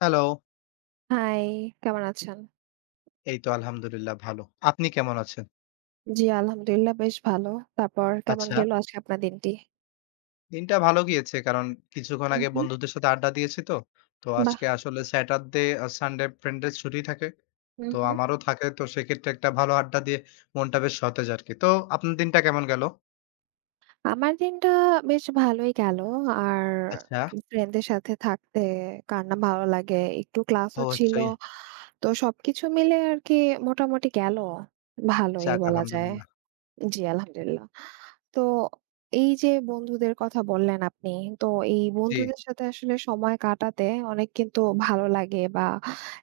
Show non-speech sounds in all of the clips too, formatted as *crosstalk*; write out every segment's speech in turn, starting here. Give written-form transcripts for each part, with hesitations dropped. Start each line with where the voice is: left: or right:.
left: Hello.
right: High, কেমন আছেন?
left: এই তো আলহামদুলিল্লাহ ভালো। আপনি কেমন আছেন?
right: জি, আলহামদুলিল্লাহ বেশ ভালো। তারপর কেমন
left: আচ্ছা,
right: গেল আজকে আপনার দিনটি?
left: দিনটা ভালো গিয়েছে কারণ কিছুক্ষণ
right: হুম,
left: আগে
right: হুম।
left: বন্ধুদের সাথে আড্ডা দিয়েছি তো। তো
right: বাহ!
left: আজকে আসলে স্যাটারডে আর সানডে ফ্রেন্ডের ছুটি থাকে।
right: হুম,
left: তো
right: হুম।
left: আমারও থাকে। তো সেক্ষেত্রে একটা ভালো আড্ডা দিয়ে মনটা বেশ সতেজ আরকি। তো আপনার দিনটা কেমন গেল?
right: আমার দিনটা বেশ ভালোই গেল। আর
left: আচ্ছা,
right: ফ্রেন্ডদের সাথে থাকতে কার না ভালো লাগে। একটু ক্লাসও ছিল।
left: অবশ্যই।
right: তো সবকিছু মিলে আরকি মোটামুটি গেল। ভালোই
left: যাক
right: বলা যায়।
left: আলহামদুলিল্লাহ।
right: জি, আলহামদুলিল্লাহ। তো এই যে বন্ধুদের কথা বললেন আপনি, তো এই
left: জি,
right: বন্ধুদের সাথে আসলে সময় কাটাতে অনেক কিন্তু ভালো লাগে বা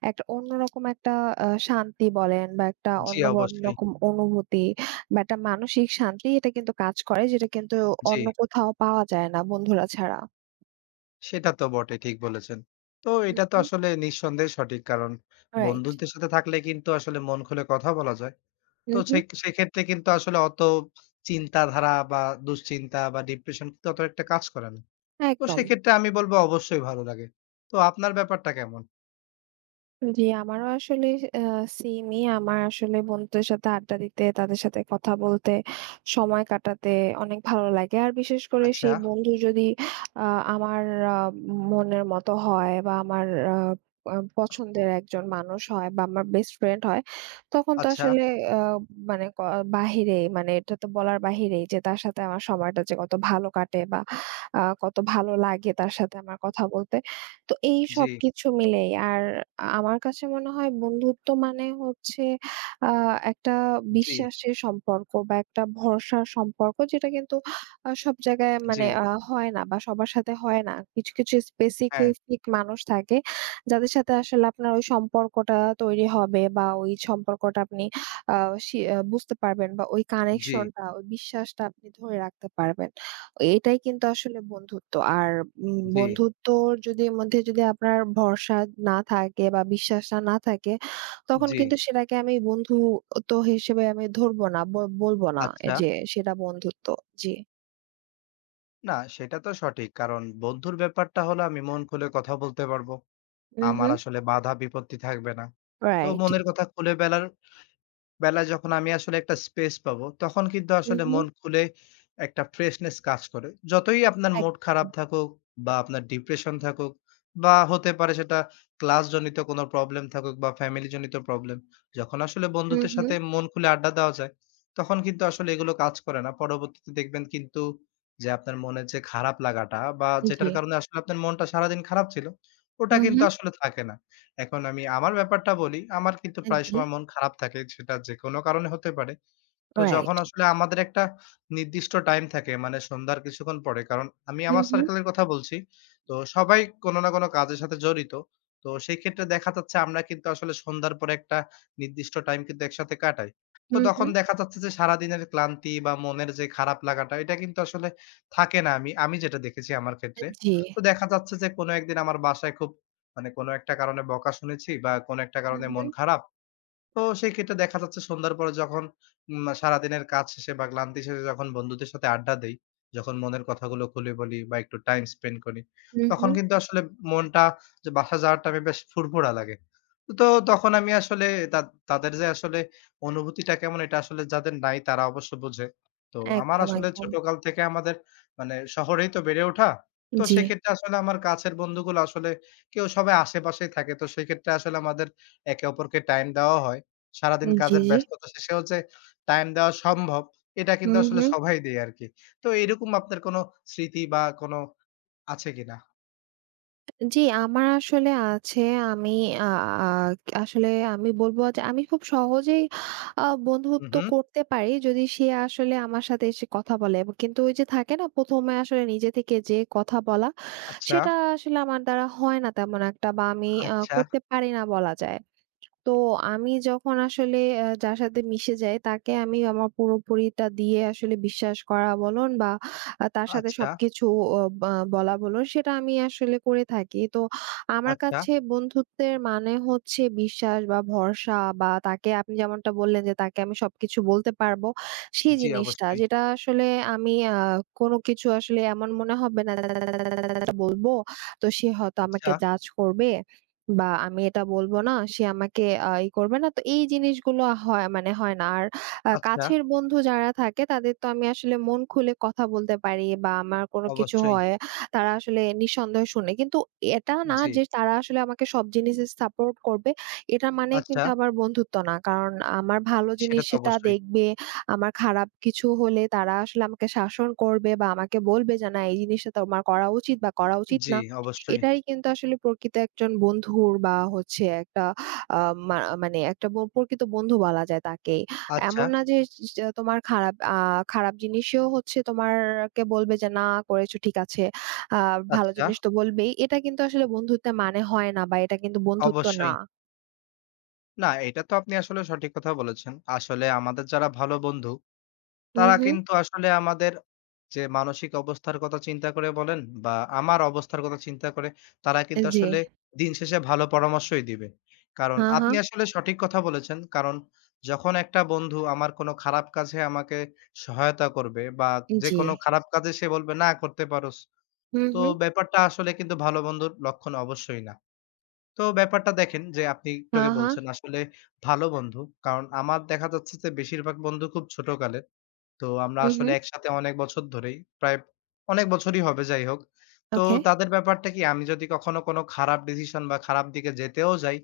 right: একটা অন্যরকম একটা শান্তি বলেন বা একটা
left: জি
right: অন্য
left: অবশ্যই।
right: অন্যরকম অনুভূতি বা একটা মানসিক শান্তি এটা কিন্তু কাজ করে যেটা কিন্তু
left: জি,
right: অন্য কোথাও পাওয়া যায় না বন্ধুরা ছাড়া।
left: সেটা তো বটে ঠিক বলেছেন। তো
right: হু,
left: এটা তো
right: হু।
left: আসলে নিঃসন্দেহে সঠিক। কারণ
right: রাইট।
left: বন্ধুদের সাথে থাকলে কিন্তু আসলে মন খুলে কথা বলা যায়।
right: হু,
left: তো
right: হু।
left: সে সেক্ষেত্রে কিন্তু আসলে অত চিন্তাধারা বা দুশ্চিন্তা বা ডিপ্রেশন কিন্তু অত একটা কাজ করে না। তো
right: একদম।
left: সেক্ষেত্রে আমি বলব অবশ্যই ভালো লাগে। তো আপনার ব্যাপারটা কেমন?
right: জি, আমারও আসলে আ সেমই। আমার আসলে বন্ধুদের সাথে আড্ডা দিতে, তাদের সাথে কথা বলতে, সময় কাটাতে অনেক ভালো লাগে। আর বিশেষ করে
left: আচ্ছা,
right: সেই বন্ধু যদি আ আমার আ মনের মতো হয় বা আমার আ আ পছন্দের একজন মানুষ হয় বা আমার বেস্ট ফ্রেন্ড হয়, তখন তো
left: আচ্ছা।
right: আসলে আ মানে ক বাহিরে মানে এটা তো বলার বাহিরেই যে তার সাথে আমার সময়টা যে কত ভালো কাটে বা কত ভালো লাগে তার সাথে আমার কথা বলতে। তো এই
left: জি,
right: সবকিছু মিলেই আর আমার কাছে মনে হয় বন্ধুত্ব মানে হচ্ছে আ একটা
left: জি,
right: বিশ্বাসের সম্পর্ক বা একটা ভরসার সম্পর্ক যেটা কিন্তু সব জায়গায়
left: জি,
right: মানে হয় না বা সবার সাথে হয় না। কিছু, কিছু
left: হ্যাঁ,
right: স্পেসিফিক মানুষ থাকে যাদের সাথে আসলে আপনার ওই সম্পর্কটা তৈরি হবে বা ওই সম্পর্কটা আপনি আ বুঝতে পারবেন বা ওই
left: জি,
right: কানেকশনটা, ওই বিশ্বাসটা আপনি ধরে রাখতে পারবেন। এটাই কিন্তু আসলে বন্ধুত্ব। আর
left: জি,
right: বন্ধুত্বর যদি মধ্যে আপনার ভরসা না থাকে বা বিশ্বাসটা না থাকে, তখন
left: জি,
right: কিন্তু সেটাকে আমি বন্ধুত্ব হিসেবে আমি ধরবো না। বলবো না এ
left: আচ্ছা।
right: যে সেটা বন্ধুত্ব। জি।
left: না সেটা তো সঠিক। কারণ বন্ধুর ব্যাপারটা হলো আমি মন খুলে কথা বলতে পারবো।
right: হুম,
left: আমার
right: হুম।
left: আসলে বাধা বিপত্তি থাকবে না। তো
right: রাইট।
left: মনের কথা খুলে বেলার বেলায় যখন আমি আসলে একটা স্পেস পাবো, তখন কিন্তু
right: হুম,
left: আসলে
right: হুম।
left: মন খুলে একটা ফ্রেশনেস কাজ করে। যতই আপনার মুড
right: একদম।
left: খারাপ থাকুক বা আপনার ডিপ্রেশন থাকুক বা হতে পারে সেটা ক্লাসজনিত কোনো প্রবলেম থাকুক বা ফ্যামিলি জনিত প্রবলেম। যখন আসলে
right: হুম,
left: বন্ধুদের
right: হুম।
left: সাথে মন খুলে আড্ডা দেওয়া যায়, তখন কিন্তু আসলে এগুলো কাজ করে না। পরবর্তীতে দেখবেন কিন্তু যে আপনার মনের যে খারাপ লাগাটা বা
right: জি।
left: যেটার কারণে আসলে আপনার মনটা সারাদিন খারাপ ছিল, ওটা
right: হুম,
left: কিন্তু
right: হুম।
left: আসলে থাকে না। এখন আমি আমার ব্যাপারটা বলি, আমার কিন্তু প্রায়
right: জি,
left: সময় মন খারাপ থাকে। সেটা যেকোনো কারণে হতে পারে। তো
right: রাইট।
left: যখন আসলে আমাদের একটা নির্দিষ্ট টাইম থাকে মানে সন্ধ্যার কিছুক্ষণ পরে। কারণ আমি
right: হুম,
left: আমার
right: হুম।
left: সার্কেলের কথা বলছি। তো সবাই কোনো না কোনো কাজের সাথে জড়িত। তো সেই ক্ষেত্রে দেখা যাচ্ছে আমরা কিন্তু আসলে সন্ধ্যার পরে একটা নির্দিষ্ট টাইম কিন্তু একসাথে কাটাই। তো
right: হুম,
left: তখন
right: হুম।
left: দেখা যাচ্ছে যে সারাদিনের ক্লান্তি বা মনের যে খারাপ লাগাটা এটা কিন্তু আসলে থাকে না আমি আমি যেটা দেখেছি আমার ক্ষেত্রে।
right: জি।
left: তো দেখা যাচ্ছে যে কোনো একদিন আমার বাসায় খুব মানে কোনো একটা কারণে বকা শুনেছি বা কোনো একটা
right: হুম,
left: কারণে মন
right: হুম।
left: খারাপ। তো সেক্ষেত্রে দেখা যাচ্ছে সন্ধ্যার পরে যখন সারাদিনের কাজ শেষে বা ক্লান্তি শেষে যখন বন্ধুদের সাথে আড্ডা দেই, যখন মনের কথাগুলো খুলে বলি বা একটু টাইম স্পেন্ড করি,
right: হুম,
left: তখন
right: হুম।
left: কিন্তু আসলে মনটা যে বাসা যাওয়ার টাইমে বেশ ফুরফুরা লাগে। তো তখন আমি আসলে তা তাদের যে আসলে অনুভূতিটা কেমন এটা আসলে যাদের নাই তারা অবশ্য বোঝে। তো আমার
right: একদম,
left: আসলে
right: একদম।
left: ছোটকাল থেকে আমাদের মানে শহরেই তো বেড়ে ওঠা। তো
right: জি।
left: সেক্ষেত্রে আসলে আমার কাছের বন্ধুগুলো আসলে সবাই আশেপাশেই থাকে। তো সেক্ষেত্রে আসলে আমাদের একে অপরকে টাইম দেওয়া হয়। সারাদিন
right: জি,
left: কাজের
right: জি।
left: ব্যস্ততা শেষেও যে টাইম দেওয়া সম্ভব, এটা কিন্তু
right: হুম,
left: আসলে
right: হুম।
left: সবাই দেয় আরকি। তো এরকম আপনার কোনো স্মৃতি বা কোনো আছে কিনা?
right: জি, আমার আসলে আছে। আমি আ আ আসলে আমি বলব যে আমি খুব সহজেই
left: হুম,
right: বন্ধুত্ব
left: হুম।
right: করতে পারি যদি সে আসলে আমার সাথে এসে কথা বলে। এবং কিন্তু ওই যে থাকে না ১ম এ আসলে নিজে থেকে যেয়ে কথা বলা,
left: আচ্ছা,
right: সেটা আসলে আমার দ্বারা হয় না তেমন একটা বা আমি
left: আচ্ছা,
right: করতে পারি না বলা যায়। তো আমি যখন আসলে যার সাথে মিশে যাই তাকে আমি আমার পুরোপুরিটা দিয়ে আসলে বিশ্বাস করা বলুন বা তার সাথে
left: আচ্ছা,
right: সবকিছু অ বা বলা বলুন সেটা আমি আসলে করে থাকি। তো আমার
left: আচ্ছা।
right: কাছে বন্ধুত্বের মানে হচ্ছে বিশ্বাস বা ভরসা বা তাকে আপনি যেমনটা বললেন যে তাকে আমি সবকিছু বলতে পারবো সেই
left: জি,
right: জিনিসটা।
left: অবশ্যই।
right: যেটা আসলে আমি কোনো কিছু আসলে এমন মনে হবে না যে বলবো তো সে হয়তো আমাকে
left: আচ্ছা,
right: জাজ করবে। বা আমি এটা বলব না, সে আমাকে আ ই করবে না। তো এই জিনিসগুলো হয় মানে হয় না। আর
left: আচ্ছা,
right: কাছের বন্ধু যারা থাকে তাদের তো আমি আসলে মন খুলে কথা বলতে পারি বা আমার কোনো কিছু
left: অবশ্যই।
right: হয়, তারা আসলে নিঃসন্দেহে শুনে। কিন্তু এটা না
left: জি,
right: যে তারা আসলে আমাকে সব জিনিসে সাপোর্ট করবে। এটা মানে
left: আচ্ছা।
right: কিন্তু আবার বন্ধুত্ব না। কারণ আমার ভালো জিনিস
left: সেটা তো
right: সেটা
left: অবশ্যই।
right: দেখবে, আমার খারাপ কিছু হলে তারা আসলে আমাকে শাসন করবে বা আমাকে বলবে যে, "না এই জিনিসটা তোমার করা উচিত বা করা উচিত
left: জি,
right: না।"
left: অবশ্যই।
right: এটাই কিন্তু আসলে প্রকৃত একজন বন্ধুর বা হচ্ছে একটা আ মা মানে একটা প্রকৃত বন্ধু বলা যায় তাকে।
left: আচ্ছা,
right: এমন না যে যে তোমার খারাপ খারাপ জিনিসেও হচ্ছে তোমারকে বলবে যে, "না করেছো ঠিক আছে।" আ ভালো
left: আচ্ছা,
right: জিনিস তো বলবেই। এটা কিন্তু আসলে বন্ধুত্বের মানে হয় না বা এটা কিন্তু বন্ধুত্ব না।
left: অবশ্যই। না, এটা তো আপনি আসলে সঠিক কথা বলেছেন। আসলে আমাদের যারা ভালো বন্ধু,
right: হুম,
left: তারা
right: হুম।
left: কিন্তু আসলে আমাদের যে মানসিক অবস্থার কথা চিন্তা করে বলেন বা আমার অবস্থার কথা চিন্তা করে, তারা কিন্তু
right: জি।
left: আসলে দিন শেষে ভালো পরামর্শই দিবে। কারণ
right: হা, হা।
left: আপনি আসলে সঠিক কথা বলেছেন। কারণ যখন একটা বন্ধু আমার কোনো খারাপ কাজে আমাকে সহায়তা করবে বা
right: জি।
left: যেকোনো খারাপ কাজে সে বলবে, "না করতে পারোস।"
right: হুম,
left: তো
right: হুম।
left: ব্যাপারটা আসলে কিন্তু ভালো বন্ধুর লক্ষণ অবশ্যই না। তো ব্যাপারটা দেখেন যে আপনি একটু
right: হা,
left: আগে
right: হা।
left: বলছেন আসলে ভালো বন্ধু। কারণ আমার দেখা যাচ্ছে যে বেশিরভাগ বন্ধু খুব ছোটকালে। তো আমরা
right: হুম,
left: আসলে
right: হুম।
left: একসাথে অনেক বছর ধরেই, প্রায় অনেক বছরই হবে যাই হোক। তো
right: ওকে।
left: তাদের ব্যাপারটা কি আমি যদি কখনো কোনো খারাপ ডিসিশন বা খারাপ দিকে যেতেও যাই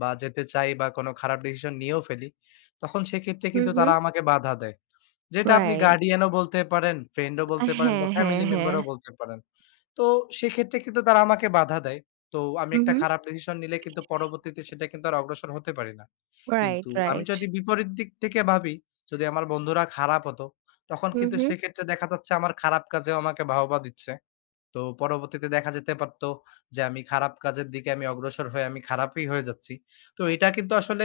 left: বা যেতে চাই বা কোনো খারাপ ডিসিশন নিয়েও ফেলি, তখন সেক্ষেত্রে
right: হুম,
left: কিন্তু
right: হুম।
left: তারা আমাকে বাধা দেয়। যেটা আপনি
right: রাইট।
left: গার্ডিয়ানও বলতে পারেন, ফ্রেন্ডও বলতে পারেন
right: হ্যাঁ,
left: বা
right: হ্যাঁ,
left: ফ্যামিলি
right: হ্যাঁ।
left: মেম্বারও বলতে পারেন। তো সেক্ষেত্রে কিন্তু তারা আমাকে বাধা দেয়। তো আমি
right: হুম,
left: একটা
right: হুম।
left: খারাপ ডিসিশন নিলে কিন্তু পরবর্তীতে সেটা কিন্তু আর অগ্রসর হতে পারি না।
right: রাইট,
left: কিন্তু আমি
right: রাইট।
left: যদি বিপরীত দিক থেকে ভাবি, যদি আমার বন্ধুরা খারাপ হতো, তখন
right: হুম,
left: কিন্তু
right: হুম।
left: সেক্ষেত্রে দেখা যাচ্ছে আমার খারাপ কাজেও আমাকে বাহবা দিচ্ছে। তো পরবর্তীতে দেখা যেতে পারত যে আমি খারাপ কাজের দিকে আমি অগ্রসর হয়ে আমি খারাপই হয়ে যাচ্ছি। তো এটা কিন্তু আসলে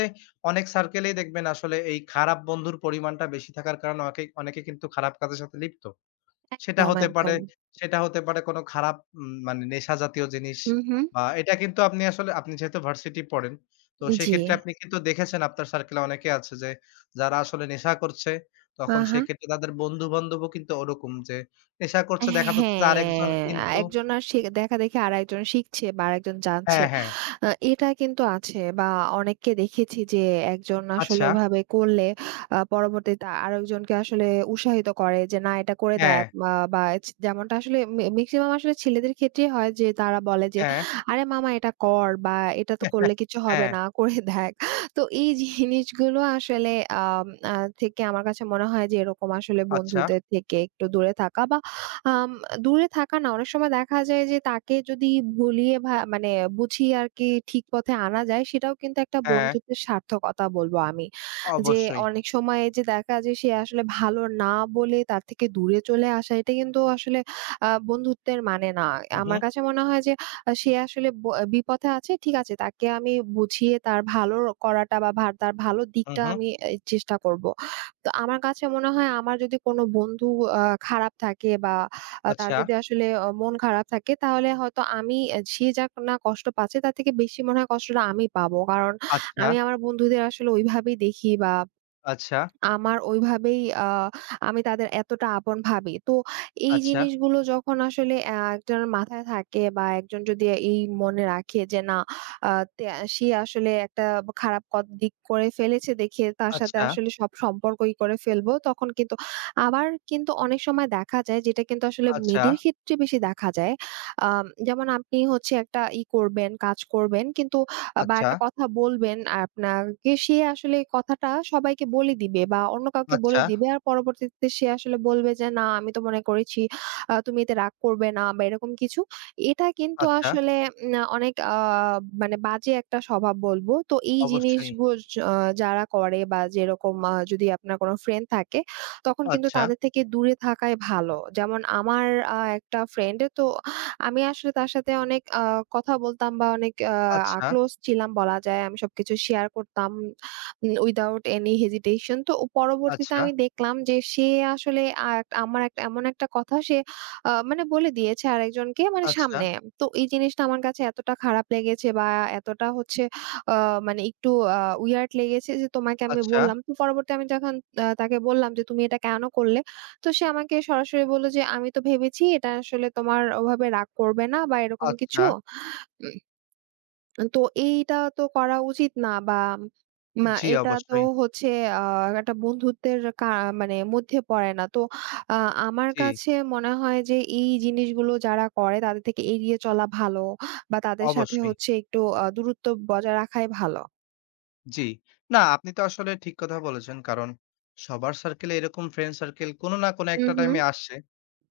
left: অনেক সার্কেলেই দেখবেন আসলে এই খারাপ বন্ধুর পরিমাণটা বেশি থাকার কারণে অনেকে অনেকে কিন্তু খারাপ কাজের সাথে লিপ্ত। সেটা
right: একদম,
left: হতে পারে
right: একদম।
left: সেটা হতে পারে কোনো খারাপ মানে নেশা জাতীয় জিনিস
right: হু, হু।
left: বা এটা কিন্তু আপনি যেহেতু ভার্সিটি পড়েন, তো
right: জি।
left: সেক্ষেত্রে আপনি কিন্তু দেখেছেন আপনার সার্কেলে অনেকে আছে যে যারা আসলে নেশা করছে,
right: আ
left: তখন
right: হা।
left: সেক্ষেত্রে তাদের বন্ধু-বান্ধবও কিন্তু ওরকম যে নেশা করছে দেখা যাচ্ছে যে আরেকজন
right: হ্যাঁ,
left: কিন্তু
right: একজন আর শি দেখা দেখি আরেকজন শিখছে বা আরেকজন জানছে।
left: হ্যাঁ, হ্যাঁ,
right: এটা কিন্তু আছে বা অনেককে দেখেছি যে একজন আসলে
left: আচ্ছা,
right: ওভাবে করলে পরবর্তীতে আরেকজনকে আসলে উৎসাহিত করে যে, "না এটা করে
left: হ্যাঁ,
right: দেখ।" বা বা ছ যেমনটা আসলে মেক্সিমাম আসলে ছেলেদের ক্ষেত্রেই হয় যে তারা বলে যে,
left: হ্যাঁ,
right: "আরে মামা এটা কর" বা "এটা তো করলে
left: *laughs*
right: কিছু হবে
left: হ্যাঁ,
right: না, করে দেখ।" তো এই জিনিসগুলো আসলে আম আ থেকে আমার কাছে মনে হয় যে এরকম আসলে
left: আচ্ছা,
right: বন্ধুদের থেকে একটু দূরে থাকা বা আম দূরে থাকা না অনেক সময় দেখা যায় যে তাকে যদি ভুলিয়ে মানে বুঝিয়ে আরকি ঠিক পথে আনা যায় সেটাও কিন্তু একটা
left: হ্যাঁ,
right: বন্ধুত্বের সার্থকতা বলবো আমি। যে
left: অবশ্যই।
right: অনেক সময় যে দেখা যায় সে আসলে ভালো না বলে তার থেকে দূরে চলে আসা এটা কিন্তু আসলে বন্ধুত্বের মানে না।
left: হু, হু,
right: আমার কাছে মনে হয় যে সে আসলে বিপথে আছে ঠিক আছে তাকে আমি বুঝিয়ে তার ভালো করাটা বা তার ভালো
left: হু,
right: দিকটা
left: হু,
right: আমি এই চেষ্টা করব। তো আমার কাছে মনে হয় আমার যদি কোনো বন্ধু আ খারাপ থাকে বা তার
left: আচ্ছা,
right: যদি আসলে মন খারাপ থাকে তাহলে হয়তো আমি সে যাক না কষ্ট পাচ্ছে তার থেকে বেশি মনে হয় কষ্টটা আমি পাবো। কারণ
left: আচ্ছা,
right: আমি আমার বন্ধুদের আসলে ওইভাবেই দেখি বা
left: আচ্ছা,
right: আমার ওইভাবেই আমি তাদের এতটা আপন ভাবি। তো এই
left: আচ্ছা,
right: জিনিসগুলো যখন আসলে একজনের মাথায় থাকে বা একজন যদি এই মনে রাখে যে না আ তে সে আসলে একটা খারাপ দিক করে ফেলেছে দেখে তার সাথে
left: আচ্ছা,
right: আসলে সব সম্পর্কই করে ফেলবো। তখন কিন্তু আবার কিন্তু অনেক সময় দেখা যায় যেটা কিন্তু আসলে
left: আচ্ছা,
right: মেয়েদের ক্ষেত্রে বেশি দেখা যায়। যেমন আপনি হচ্ছে একটা করবেন, কাজ করবেন কিন্তু
left: আচ্ছা,
right: বা
left: আচ্ছা,
right: একটা কথা বলবেন আপনাকে সে আসলে কথাটা সবাইকে বলে দিবে বা অন্য কাউকে বলে
left: আচ্ছা।
right: দিবে। আর পরবর্তীতে সে আসলে বলবে যে, "না, আমি তো মনে করেছি তুমি এতে রাগ করবে না" বা এরকম কিছু। এটা কিন্তু
left: আচ্ছা,
right: আসলে অনেক মানে বাজে একটা স্বভাব বলবো। তো এই
left: অবশ্যই।
right: যারা করে বা যেরকম যদি আপনার কোনো ফ্রেন্ড থাকে, তখন কিন্তু
left: আচ্ছা,
right: তাদের থেকে দূরে থাকাই ভালো। যেমন আমার একটা ফ্রেন্ড তো আমি আসলে তার সাথে অনেক কথা বলতাম বা অনেক
left: আচ্ছা,
right: ক্লোজ ছিলাম বলা যায়। আমি সবকিছু শেয়ার করতাম উইথআউট এনি হেজিটেশন। তো ও পরবর্তীতে
left: আচ্ছা,
right: আমি দেখলাম যে সে আসলে আ আমার একটা এমন একটা কথা সে মানে বলে দিয়েছে আরেকজনকে মানে
left: আচ্ছা,
right: সামনে। তো এই জিনিসটা আমার কাছে এতটা খারাপ লেগেছে বা এতটা হচ্ছে আ মানে একটু আ উইয়ার্ড লেগেছে যে তোমাকে আমি
left: আচ্ছা,
right: বললাম। তো পরবর্তী আমি যখন তাকে বললাম যে, "তুমি এটা কেন করলে?" তো সে আমাকে সরাসরি বলল যে, "আমি তো ভেবেছি এটা আসলে তোমার ওভাবে রাগ করবে না বা এরকম কিছু।
left: আচ্ছা।
right: উম তো এইটা তো করা উচিত না বা
left: জি,
right: এটা তো
left: অবশ্যই।
right: হচ্ছে আ একটা বন্ধুত্বের মানে মধ্যে পড়ে না।" তো আ আমার
left: জি,
right: কাছে মনে হয় যে এই জিনিসগুলো যারা করে তাদের থেকে এড়িয়ে চলা ভালো বা তাদের সাথে
left: অবশ্যই।
right: হচ্ছে একটু দূরত্ব বজায় রাখাই ভালো।
left: জি। না, আপনি তো আসলে ঠিক কথা বলেছেন। কারণ সবার সার্কেলে এরকম ফ্রেন্ড সার্কেল কোন না কোন
right: হু,
left: একটা
right: হু।
left: টাইমে আসছে।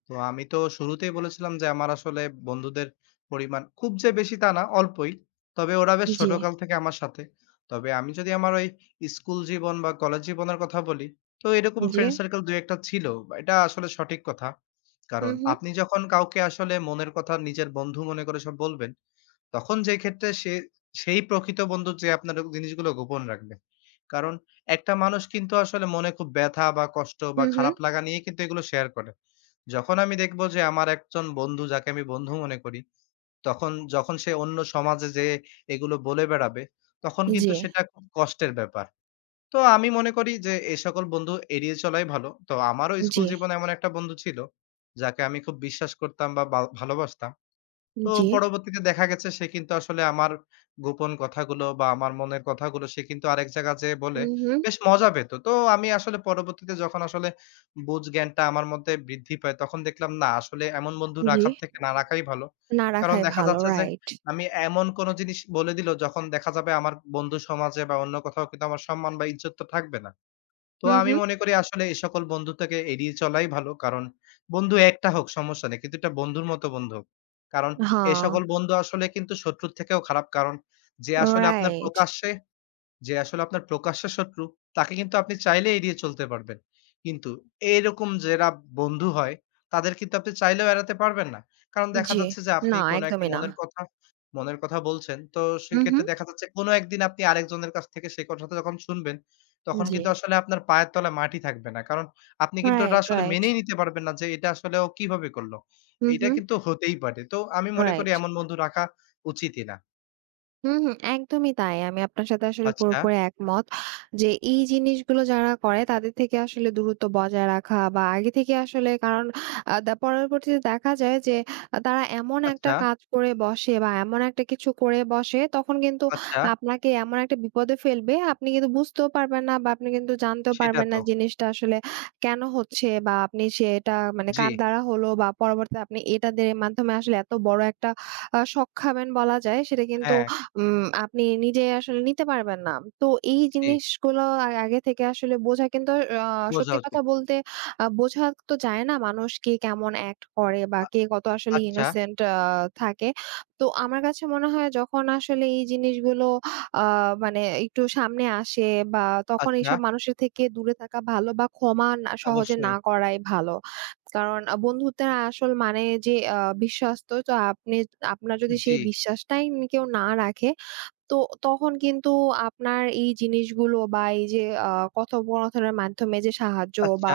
left: তো আমি তো শুরুতেই বলেছিলাম যে আমার আসলে বন্ধুদের পরিমাণ খুব যে বেশি তা না, অল্পই। তবে ওরা বেশ
right: জি,
left: ছোটকাল থেকে আমার সাথে। তবে আমি যদি আমার ওই স্কুল জীবন বা কলেজ জীবনের কথা বলি, তো এরকম
right: জি।
left: ফ্রেন্ড সার্কেল ২-১ টা ছিল। এটা আসলে সঠিক কথা।
right: হু,
left: কারণ
right: হু।
left: আপনি যখন কাউকে আসলে মনের কথা নিজের বন্ধু মনে করে সব বলবেন, তখন যে ক্ষেত্রে সে সেই প্রকৃত বন্ধু যে আপনার জিনিসগুলো গোপন রাখবে। কারণ একটা মানুষ কিন্তু আসলে মনে খুব ব্যথা বা কষ্ট
right: হু,
left: বা
right: হু।
left: খারাপ লাগা নিয়ে কিন্তু এগুলো শেয়ার করে। যখন আমি দেখব যে আমার একজন বন্ধু যাকে আমি বন্ধু মনে করি, তখন যখন সে অন্য সমাজে যেয়ে এগুলো বলে বেড়াবে, তখন
right: জি,
left: কিন্তু সেটা খুব কষ্টের ব্যাপার। তো আমি মনে করি যে এ সকল বন্ধু এড়িয়ে চলাই ভালো। তো আমারও স্কুল
right: জি,
left: জীবনে এমন একটা বন্ধু ছিল, যাকে আমি খুব বিশ্বাস করতাম বা বা ভালোবাসতাম। তো
right: জি।
left: পরবর্তীতে দেখা গেছে সে কিন্তু আসলে আমার গোপন কথাগুলো বা আমার মনের কথাগুলো সে কিন্তু আরেক জায়গা যেয়ে
right: হু,
left: বলে
right: হু।
left: বেশ মজা পেত। তো আমি আসলে পরবর্তীতে যখন আসলে বুঝ জ্ঞানটা আমার মধ্যে বৃদ্ধি পায় তখন দেখলাম না আসলে এমন বন্ধু
right: জি।
left: রাখার থেকে না রাখাই ভালো।
right: না
left: কারণ
right: রাখাই
left: দেখা
right: ভালো।
left: যাচ্ছে যে
right: রাইট।
left: আমি এমন কোন জিনিস বলে দিল যখন দেখা যাবে আমার বন্ধু সমাজে বা অন্য কোথাও কিন্তু আমার সম্মান বা ইজ্জতটা থাকবে না। তো
right: হুম,
left: আমি
right: হুম।
left: মনে করি আসলে এই সকল বন্ধুত্বকে এড়িয়ে চলাই ভালো। কারণ বন্ধু একটা হোক সমস্যা নেই। কিন্তু এটা বন্ধুর মতো বন্ধু হোক। কারণ এই
right: হ্যাঁ,
left: সকল বন্ধু আসলে কিন্তু শত্রুর থেকেও খারাপ। কারণ যে আসলে আপনার
right: রাইট।
left: প্রকাশ্যে যে আসলে আপনার প্রকাশ্য শত্রু, তাকে কিন্তু আপনি চাইলে এড়িয়ে চলতে পারবেন। কিন্তু এরকম যারা বন্ধু হয়, তাদের কিন্তু আপনি চাইলেও এড়াতে পারবেন না। কারণ দেখা
right: জি।
left: যাচ্ছে যে আপনি
right: না,
left: কোন একটা
right: একদমই না।
left: মনের কথা বলছেন, তো
right: হুম, হুম।
left: সেক্ষেত্রে দেখা যাচ্ছে কোন একদিন আপনি আরেকজনের কাছ থেকে সেই কথাটা যখন শুনবেন, তখন
right: জি।
left: কিন্তু আসলে আপনার পায়ের তলায় মাটি থাকবে না। কারণ আপনি কিন্তু ওটা
right: রাইট,
left: আসলে
right: রাইট।
left: মেনেই নিতে পারবেন না যে এটা আসলে ও কিভাবে করল।
right: হুম,
left: এটা
right: হুম।
left: কিন্তু হতেই পারে। তো আমি মনে করি
right: রাইট।
left: এমন বন্ধু রাখা উচিতই না।
right: হুম, হুম, একদমই তাই। আমি আপনার সাথে আসলে
left: আচ্ছা,
right: পুরোপুরি একমত। যে এই জিনিসগুলো যারা করে তাদের থেকে আসলে দূরত্ব বজায় রাখা বা আগে থেকে আসলে কারণ আ দা পরবর্তীতে দেখা যায় যে তারা এমন একটা
left: আচ্ছা,
right: কাজ করে বসে বা এমন একটা কিছু করে বসে তখন কিন্তু
left: আচ্ছা
right: আপনাকে এমন একটা বিপদে ফেলবে আপনি কিন্তু বুঝতেও পারবেন না বা আপনি কিন্তু জানতেও
left: সেটা
right: পারবেন না
left: তো।
right: জিনিসটা আসলে কেন হচ্ছে বা আপনি সেটা মানে
left: জি,
right: কার দ্বারা হলো বা পরবর্তীতে আপনি এটাদের মাধ্যমে আসলে এত বড় একটা শক খাবেন বলা যায়। সেটা কিন্তু
left: হ্যাঁ,
right: উম আপনি নিজে আসলে নিতে পারবেন না। তো এই
left: জি,
right: জিনিসগুলো আগে থেকে আসলে বোঝা কিন্তু আ
left: বোঝা
right: সত্যি কথা
left: উচিত।
right: বলতে বোঝা তো যায় না মানুষ কে কেমন অ্যাক্ট করে বা
left: আ
right: কে কত আসলে
left: আচ্ছা,
right: ইনোসেন্ট থাকে। তো আমার কাছে মনে হয় যখন আসলে এই জিনিসগুলো আ মানে একটু সামনে আসে বা তখন
left: আচ্ছা,
right: এইসব মানুষের থেকে দূরে থাকা ভালো বা ক্ষমা না সহজে না
left: অবশ্যই।
right: করাই ভালো। কারণ বন্ধুত্বের আসল মানে যে বিশ্বস্ত তো আপনি আপনার যদি
left: জি,
right: সেই বিশ্বাসটাই কেউ না রাখে তো তখন কিন্তু আপনার এই জিনিসগুলো বা এই যে আ কথোপকথনের মাধ্যমে যে সাহায্য বা
left: আচ্ছা,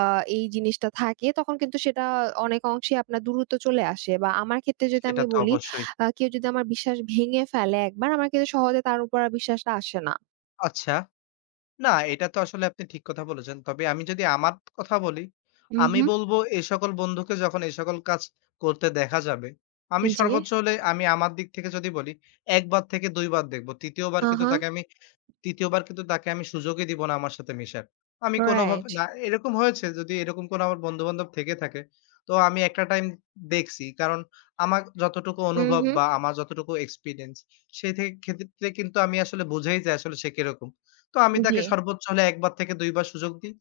right: আ এই জিনিসটা থাকে তখন কিন্তু সেটা অনেক অংশেই আপনার দূরত্ব চলে আসে বা আমার ক্ষেত্রে যদি
left: সেটা
right: আমি
left: তো
right: বলি
left: অবশ্যই।
right: কেউ যদি আমার বিশ্বাস ভেঙে ফেলে একবার আমার কিন্তু সহজে তার উপর আর বিশ্বাসটা আসে না।
left: আচ্ছা, না এটা তো আসলে আপনি ঠিক কথা বলেছেন। তবে আমি যদি আমার কথা বলি,
right: হু,
left: আমি
right: হুম।
left: বলব এ সকল বন্ধুকে যখন এ সকল কাজ করতে দেখা যাবে, আমি
right: জি।
left: সর্বোচ্চ হলে আমি আমার দিক থেকে যদি বলি, ১ বার থেকে ২ বার দেখব।
right: হ্যাঁ,
left: ৩য় বার কিন্তু তাকে আমি সুযোগই দিব না আমার সাথে মেশার। আমি কোনোভাবে
right: রাইট।
left: না এরকম হয়েছে যদি এরকম কোনো আমার বন্ধু-বান্ধব থেকে থাকে, তো আমি একটা টাইম দেখছি। কারণ আমার যতটুকু
right: হু,
left: অনুভব
right: হুম।
left: বা আমার যতটুকু এক্সপেরিয়েন্স সেই থেকে ক্ষেত্রে কিন্তু আমি আসলে বুঝাই যে আসলে সে কিরকম। তো আমি
right: জি।
left: তাকে সর্বোচ্চ হলে ১ বার থেকে ২ বার সুযোগ দিই।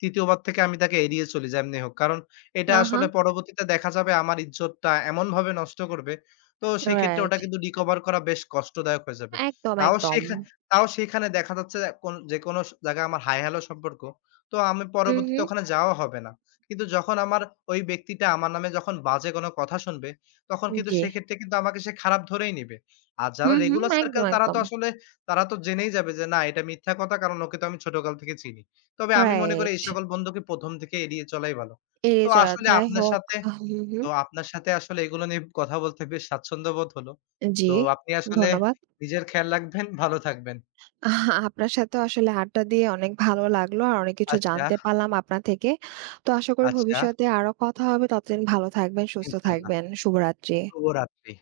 left: তৃতীয় বার থেকে আমি তাকে এড়িয়ে চলি যেমনি হোক। কারণ এটা
right: হ্যাঁ,
left: আসলে পরবর্তীতে দেখা যাবে আমার ইজ্জতটা এমনভাবে নষ্ট করবে, তো সেক্ষেত্রে
right: রাইট।
left: ওটা কিন্তু recover করা বেশ কষ্টদায়ক হয়ে যাবে।
right: একদম,
left: তাও
right: একদম।
left: সেখা তাও সেখানে দেখা যাচ্ছে যে যেকোনো জায়গায় আমার হাই হ্যালো সম্পর্ক। তো আমি
right: হু,
left: পরবর্তীতে
right: হুম।
left: ওখানে যাওয়া হবে না। কিন্তু যখন আমার ওই ব্যক্তিটা আমার নামে যখন বাজে কোনো কথা শুনবে, তখন কিন্তু
right: জি।
left: সেক্ষেত্রে কিন্তু আমাকে সে খারাপ ধরেই নিবে। আর
right: হু,
left: যারা
right: হুম।
left: রেগুলার
right: একদম,
left: সার্কেল তারা তো
right: একদম।
left: আসলে তারা তো জেনেই যাবে যে না এটা মিথ্যা কথা কারণ ওকে তো আমি ছোটকাল থেকে চিনি। তবে আমি মনে করি
right: রাইট।
left: এই সকল বন্ধুকে প্রথম থেকে এড়িয়ে চলাই ভালো।
right: এড়িয়ে
left: তো
right: চলা
left: আসলে
right: যাই
left: আপনার
right: হোক
left: সাথে
right: হুম, হুম।
left: তো আপনার সাথে আসলে এগুলো নিয়ে কথা বলতে বেশ স্বাচ্ছন্দ্য বোধ হলো।
right: জি,
left: তো আপনি আসলে
right: ধন্যবাদ।
left: নিজের খেয়াল রাখবেন, ভালো থাকবেন।
right: আপনার সাথেও আসলে আড্ডা দিয়ে অনেক ভালো লাগলো। আর অনেক কিছু
left: আচ্ছা,
right: জানতে পারলাম আপনার থেকে। তো আশা করি
left: আচ্ছা।
right: ভবিষ্যতে আরো কথা হবে। ততদিন ভালো থাকবেন, সুস্থ
left: ইনশাআল্লাহ।
right: থাকবেন। শুভরাত্রি।
left: শুভরাত্রি।